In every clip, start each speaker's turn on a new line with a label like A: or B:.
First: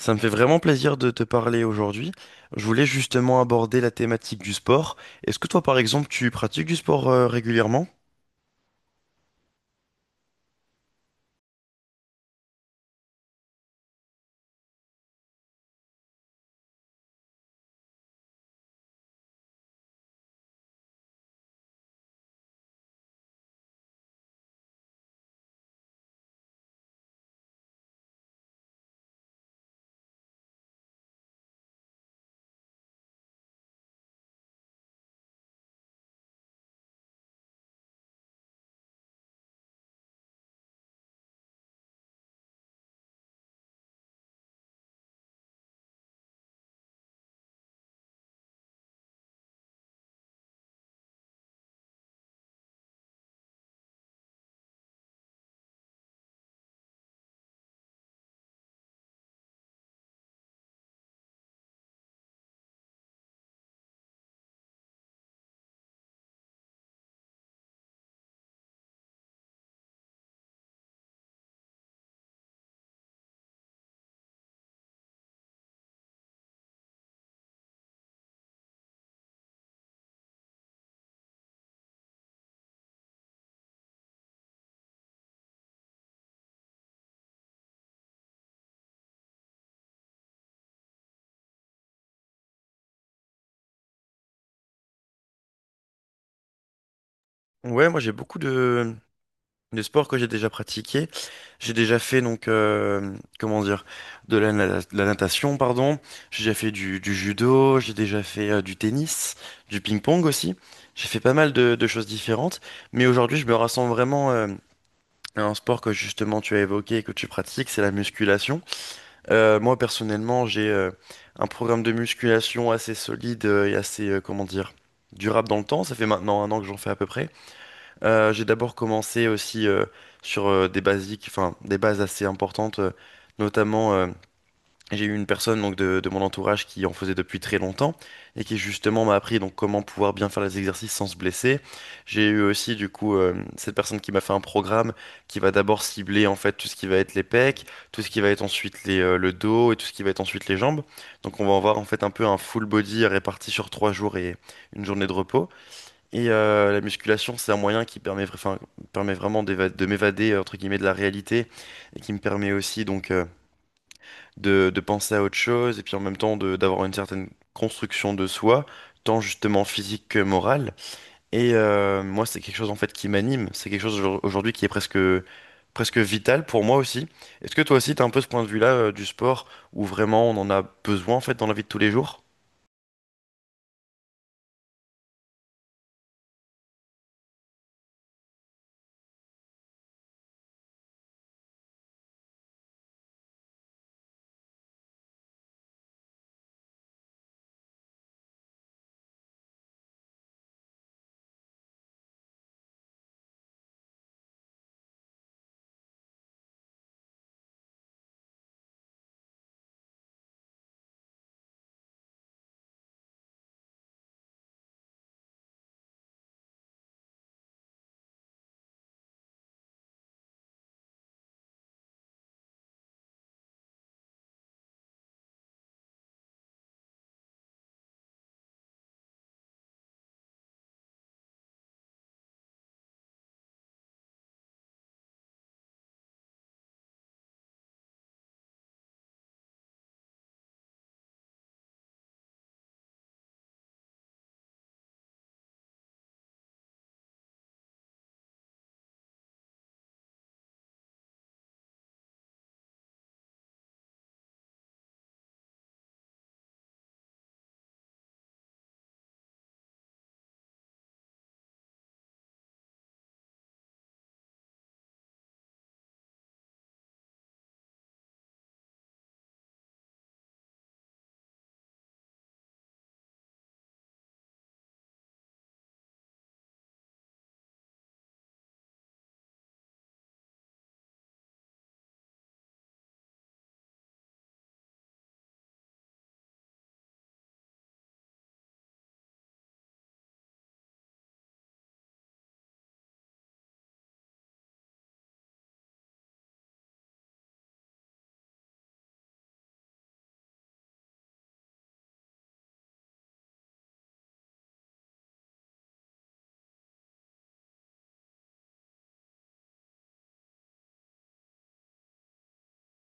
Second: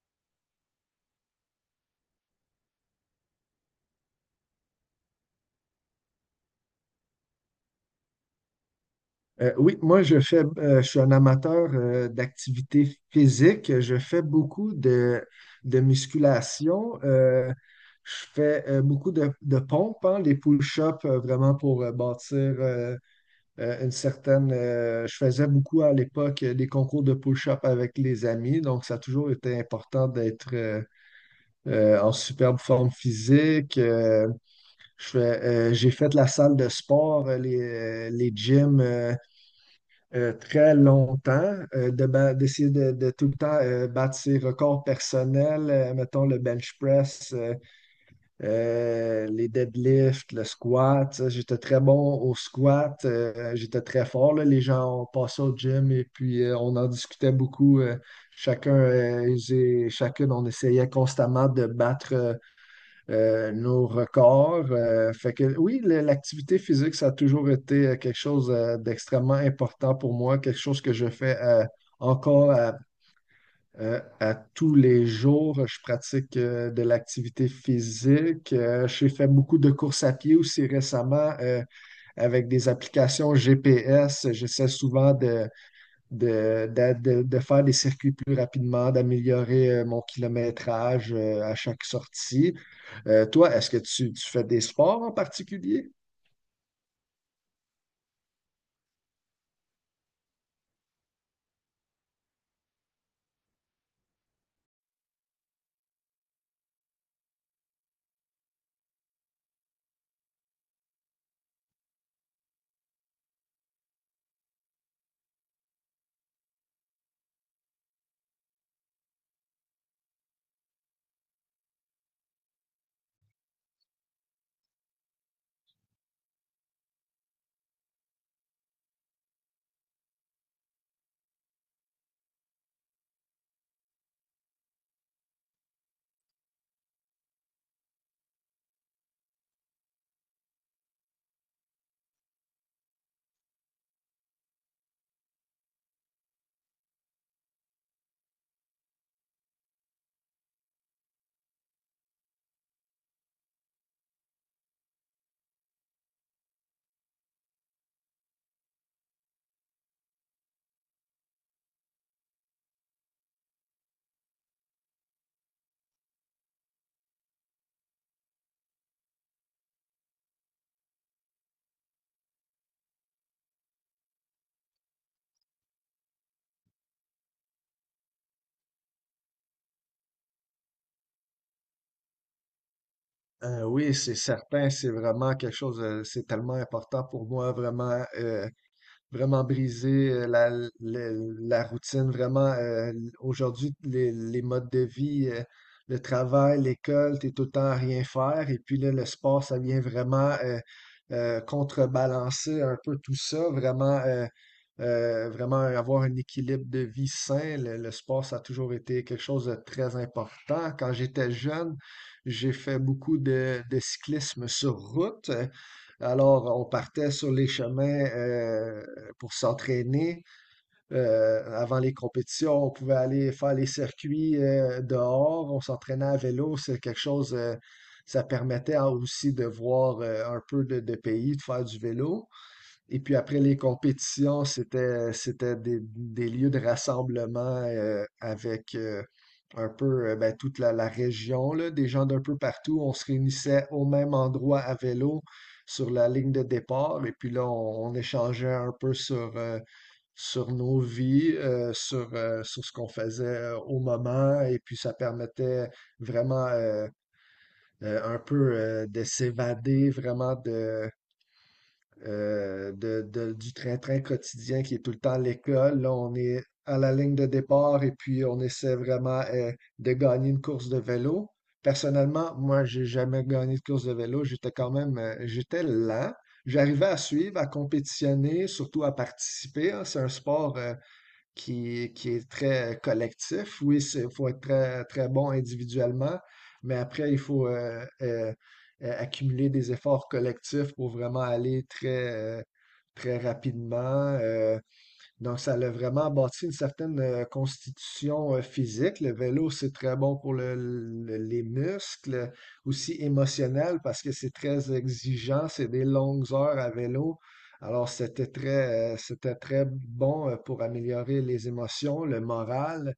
A: Ça me fait vraiment plaisir de te parler aujourd'hui. Je voulais justement aborder la thématique du sport. Est-ce que toi, par exemple, tu pratiques du sport régulièrement?
B: Oui, moi je fais, je suis un amateur d'activité physique. Je fais beaucoup de musculation. Je fais beaucoup de pompes, hein, les pull-ups vraiment pour bâtir une certaine. Je faisais beaucoup à l'époque des concours de pull ups avec les amis, donc ça a toujours été important d'être en superbe forme physique. Je fais, j'ai fait la salle de sport, les gyms. Très longtemps, d'essayer de tout le temps battre ses records personnels, mettons le bench press, les deadlifts, le squat. J'étais très bon au squat, j'étais très fort. Là. Les gens, on passait au gym et puis on en discutait beaucoup. Chacun, et j'ai- chacune, on essayait constamment de battre nos records. Fait que oui, l'activité physique, ça a toujours été quelque chose d'extrêmement important pour moi, quelque chose que je fais encore à tous les jours. Je pratique de l'activité physique. J'ai fait beaucoup de courses à pied aussi récemment avec des applications GPS. J'essaie souvent de faire des circuits plus rapidement, d'améliorer mon kilométrage à chaque sortie. Toi, est-ce que tu fais des sports en particulier?
A: Ouais, moi j'ai beaucoup de sports que j'ai déjà pratiqués. J'ai déjà fait donc comment dire de la natation, pardon. J'ai déjà fait du judo. J'ai déjà fait du tennis, du ping-pong aussi. J'ai fait pas mal de choses différentes. Mais aujourd'hui, je me rassemble vraiment à un sport que justement tu as évoqué et que tu pratiques, c'est la musculation. Moi personnellement, j'ai un programme de musculation assez solide et assez, comment dire, durable dans le temps. Ça fait maintenant un an que j'en fais à peu près. J'ai d'abord commencé aussi sur des basiques, enfin des bases assez importantes, notamment j'ai eu une personne donc de mon entourage qui en faisait depuis très longtemps et qui justement m'a appris donc comment pouvoir bien faire les exercices sans se blesser. J'ai eu aussi du coup cette personne qui m'a fait un programme qui va d'abord cibler en fait tout ce qui va être les pecs, tout ce qui va être ensuite le dos et tout ce qui va être ensuite les jambes. Donc on va avoir en fait un peu un full body réparti sur trois jours et une journée de repos. Et la musculation, c'est un moyen qui permet, enfin, permet vraiment de m'évader entre guillemets de la réalité et qui me permet aussi donc de penser à autre chose et puis en même temps de d'avoir une certaine construction de soi, tant justement physique que morale. Et moi, c'est quelque chose en fait qui m'anime, c'est quelque chose aujourd'hui qui est presque vital pour moi aussi. Est-ce que toi aussi, tu as un peu ce point de vue-là du sport où vraiment on en a besoin en fait dans la vie de tous les jours?
B: Oui, c'est certain, c'est vraiment quelque chose, c'est tellement important pour moi, vraiment. Vraiment briser la- la routine, vraiment, aujourd'hui, les modes de vie, le travail, l'école, t'es tout le temps à rien faire. Et puis là, le sport, ça vient vraiment contrebalancer un peu tout ça, vraiment, vraiment avoir un équilibre de vie sain. Le sport, ça a toujours été quelque chose de très important. Quand j'étais jeune, j'ai fait beaucoup de cyclisme sur route. Alors, on partait sur les chemins pour s'entraîner. Avant les compétitions, on pouvait aller faire les circuits dehors, on s'entraînait à vélo, c'est quelque chose, ça permettait aussi de voir un peu de pays, de faire du vélo. Et puis après les compétitions, c'était des lieux de rassemblement avec un peu ben, toute la région, là, des gens d'un peu partout. On se réunissait au même endroit à vélo sur la ligne de départ et puis là, on échangeait un peu sur sur nos vies, sur, sur ce qu'on faisait au moment, et puis ça permettait vraiment un peu de s'évader vraiment du train-train quotidien qui est tout le temps l'école. Là, on est à la ligne de départ et puis on essaie vraiment de gagner une course de vélo. Personnellement, moi, j'ai jamais gagné de course de vélo. J'étais quand même, j'étais lent. J'arrivais à suivre, à compétitionner, surtout à participer, hein. C'est un sport, qui est très collectif. Oui, il faut être très, très bon individuellement, mais après, il faut accumuler des efforts collectifs pour vraiment aller très, euh, très rapidement. Donc, ça a vraiment bâti une certaine constitution physique. Le vélo, c'est très bon pour les muscles, aussi émotionnel parce que c'est très exigeant, c'est des longues heures à vélo. Alors, c'était très bon pour améliorer les émotions, le moral.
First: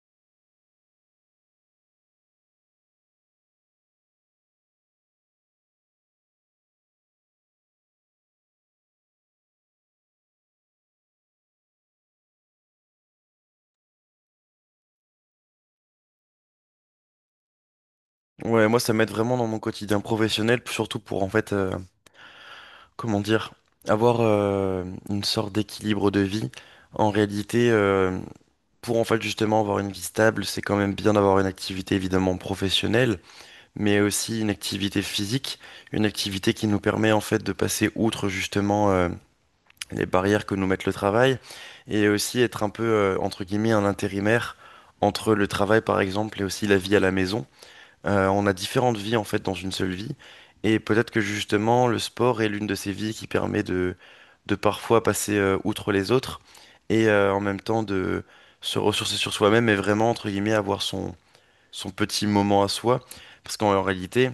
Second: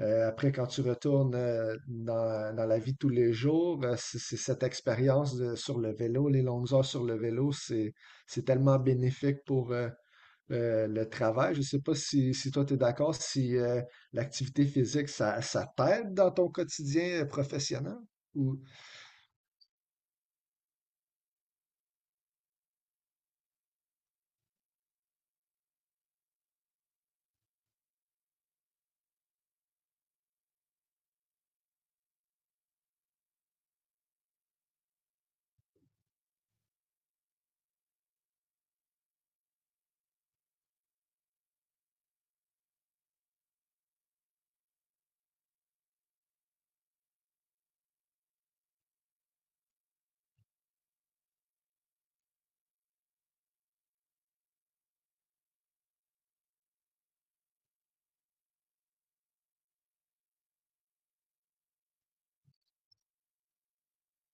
B: Après, quand tu retournes dans la vie de tous les jours, c'est cette expérience sur le vélo, les longues heures sur le vélo, c'est tellement bénéfique pour, le travail. Je ne sais pas si toi, tu es d'accord, si l'activité physique, ça t'aide dans ton quotidien professionnel? Ou...
A: Ouais, moi ça m'aide vraiment dans mon quotidien professionnel, surtout pour en fait, comment dire, avoir une sorte d'équilibre de vie. En réalité, pour en fait justement avoir une vie stable, c'est quand même bien d'avoir une activité évidemment professionnelle, mais aussi une activité physique, une activité qui nous permet en fait de passer outre justement les barrières que nous met le travail et aussi être un peu entre guillemets un intérimaire entre le travail par exemple et aussi la vie à la maison. On a différentes vies en fait dans une seule vie. Et peut-être que justement le sport est l'une de ces vies qui permet de parfois passer outre les autres et en même temps de se ressourcer sur soi-même et vraiment entre guillemets avoir son petit moment à soi. Parce qu'en réalité,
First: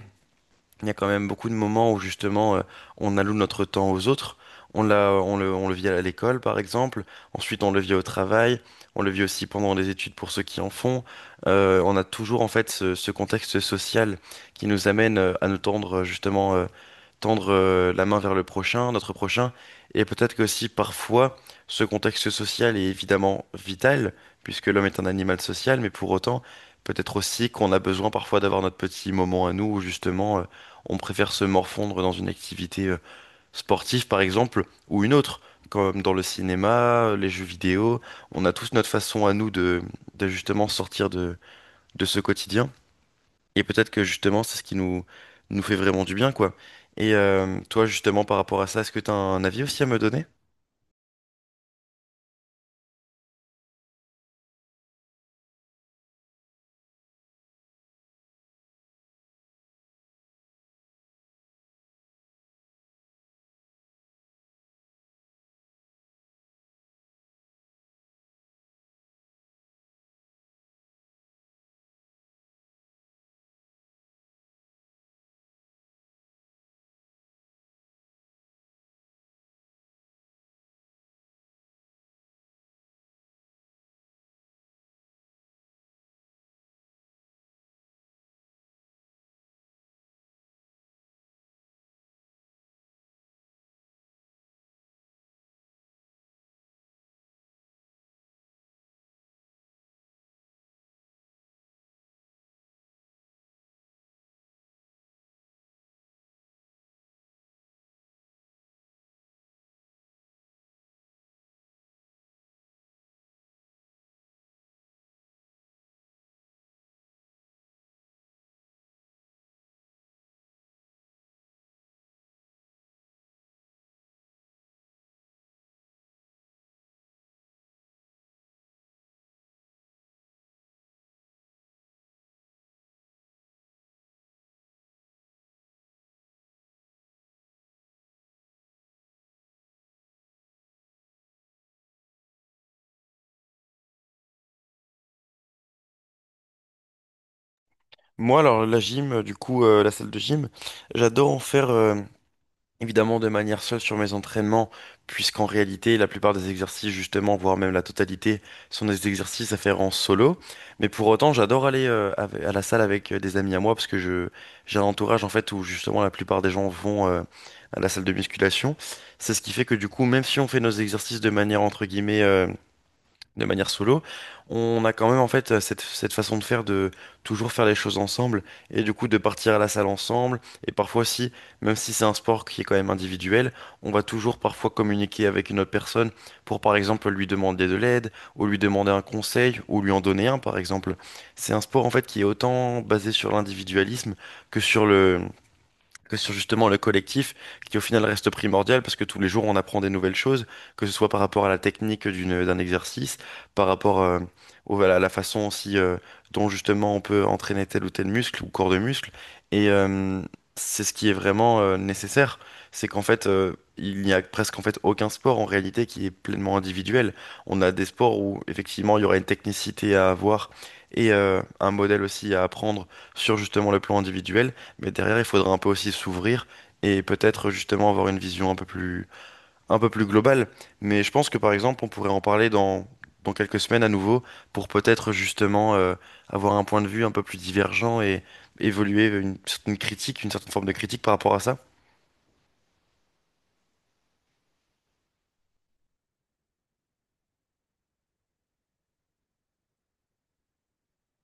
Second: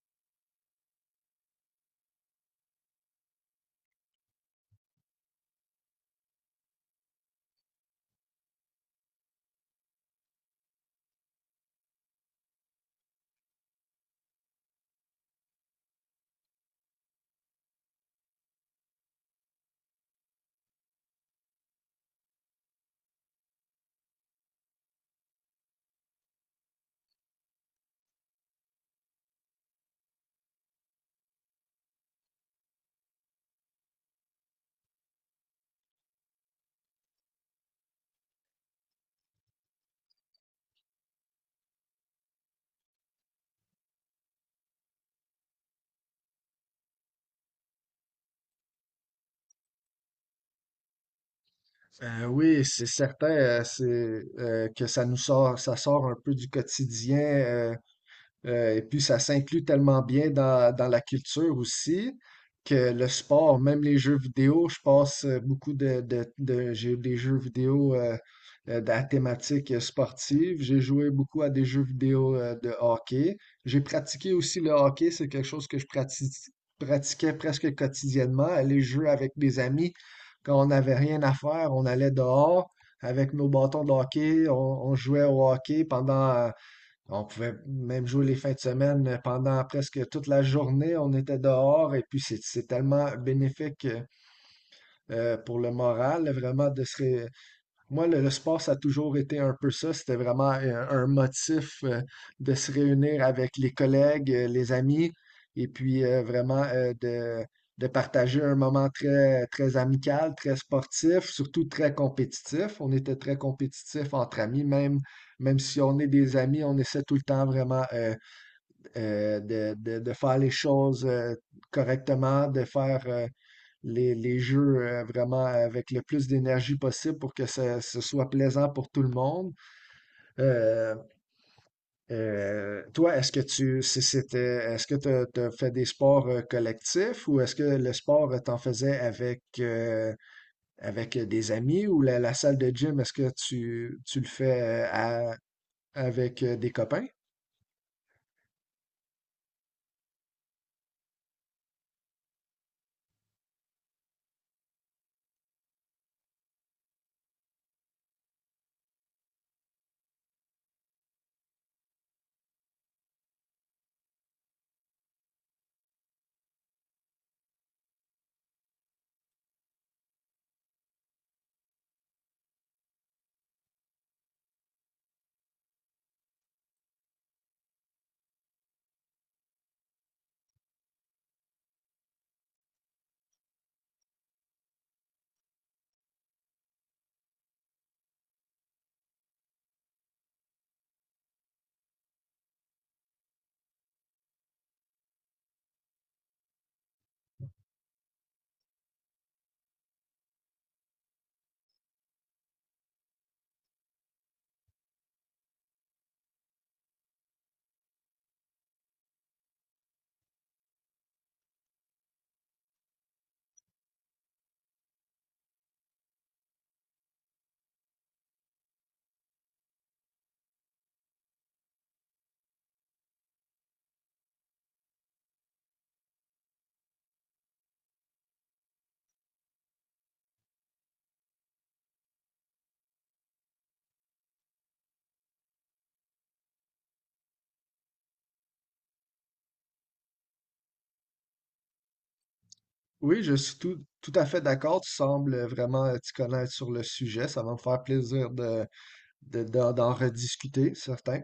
A: il y a quand même beaucoup de moments où justement on alloue notre temps aux autres. On le vit à l'école par exemple. Ensuite, on le vit au travail. On le vit aussi pendant les études pour ceux qui en font. On a toujours en fait ce contexte social qui nous amène à nous tendre justement tendre la main vers le prochain, notre prochain, et peut-être que aussi parfois ce contexte social est évidemment vital, puisque l'homme est un animal social, mais pour autant, peut-être aussi qu'on a besoin parfois d'avoir notre petit moment à nous où justement on préfère se morfondre dans une activité sportive par exemple, ou une autre, comme dans le cinéma, les jeux vidéo, on a tous notre façon à nous de justement sortir de ce quotidien. Et peut-être que justement, c'est ce qui nous fait vraiment du bien, quoi. Et toi, justement, par rapport à ça, est-ce que tu as un avis aussi à me donner?
B: Oui, c'est certain que ça nous sort, ça sort un peu du quotidien. Et puis, ça s'inclut tellement bien dans, dans la culture aussi que le sport, même les jeux vidéo, je passe beaucoup de- j'ai eu des jeux vidéo à thématique sportive. J'ai joué beaucoup à des jeux vidéo de hockey. J'ai pratiqué aussi le hockey. C'est quelque chose que pratiquais presque quotidiennement. Aller jouer avec des amis quand on n'avait rien à faire, on allait dehors avec nos bâtons de hockey. On jouait au hockey pendant on pouvait même jouer les fins de semaine pendant presque toute la journée. On était dehors et puis c'est tellement bénéfique pour le moral, vraiment, moi, le sport, ça a toujours été un peu ça. C'était vraiment un, motif de se réunir avec les collègues, les amis, et puis vraiment de partager un moment très, très amical, très sportif, surtout très compétitif. On était très compétitifs entre amis, même, même si on est des amis, on essaie tout le temps vraiment de faire les choses correctement, de faire les jeux vraiment avec le plus d'énergie possible pour que ce soit plaisant pour tout le monde. Euh, Toi, est-ce que tu si c'était est-ce que tu t'as fait des sports collectifs ou est-ce que le sport t'en faisais avec avec des amis ou la salle de gym, est-ce que tu le fais avec des copains?
A: Moi, alors, la salle de gym, j'adore en faire. Évidemment de manière seule sur mes entraînements, puisqu'en réalité, la plupart des exercices, justement, voire même la totalité, sont des exercices à faire en solo. Mais pour autant, j'adore aller à la salle avec des amis à moi, parce que je j'ai un entourage, en fait, où justement la plupart des gens vont à la salle de musculation. C'est ce qui fait que du coup, même si on fait nos exercices de manière, entre guillemets, de manière solo, on a quand même en fait cette façon de faire de toujours faire les choses ensemble et du coup de partir à la salle ensemble et parfois si même si c'est un sport qui est quand même individuel, on va toujours parfois communiquer avec une autre personne pour par exemple lui demander de l'aide ou lui demander un conseil ou lui en donner un par exemple. C'est un sport en fait qui est autant basé sur l'individualisme que sur le que sur justement le collectif qui au final reste primordial parce que tous les jours on apprend des nouvelles choses, que ce soit par rapport à la technique d'un exercice, par rapport à la façon aussi dont justement on peut entraîner tel ou tel muscle ou corps de muscle. Et c'est ce qui est vraiment nécessaire, c'est qu'en fait il n'y a presque en fait aucun sport en réalité qui est pleinement individuel. On a des sports où effectivement il y aura une technicité à avoir et un modèle aussi à apprendre sur justement le plan individuel. Mais derrière, il faudra un peu aussi s'ouvrir et peut-être justement avoir une vision un un peu plus globale. Mais je pense que par exemple, on pourrait en parler dans quelques semaines à nouveau pour peut-être justement avoir un point de vue un peu plus divergent et évoluer une certaine critique, une certaine forme de critique par rapport à ça.
B: Oui, je suis tout à fait d'accord. Tu sembles vraiment t'y connaître sur le sujet. Ça va me faire plaisir de, d'en rediscuter, certain.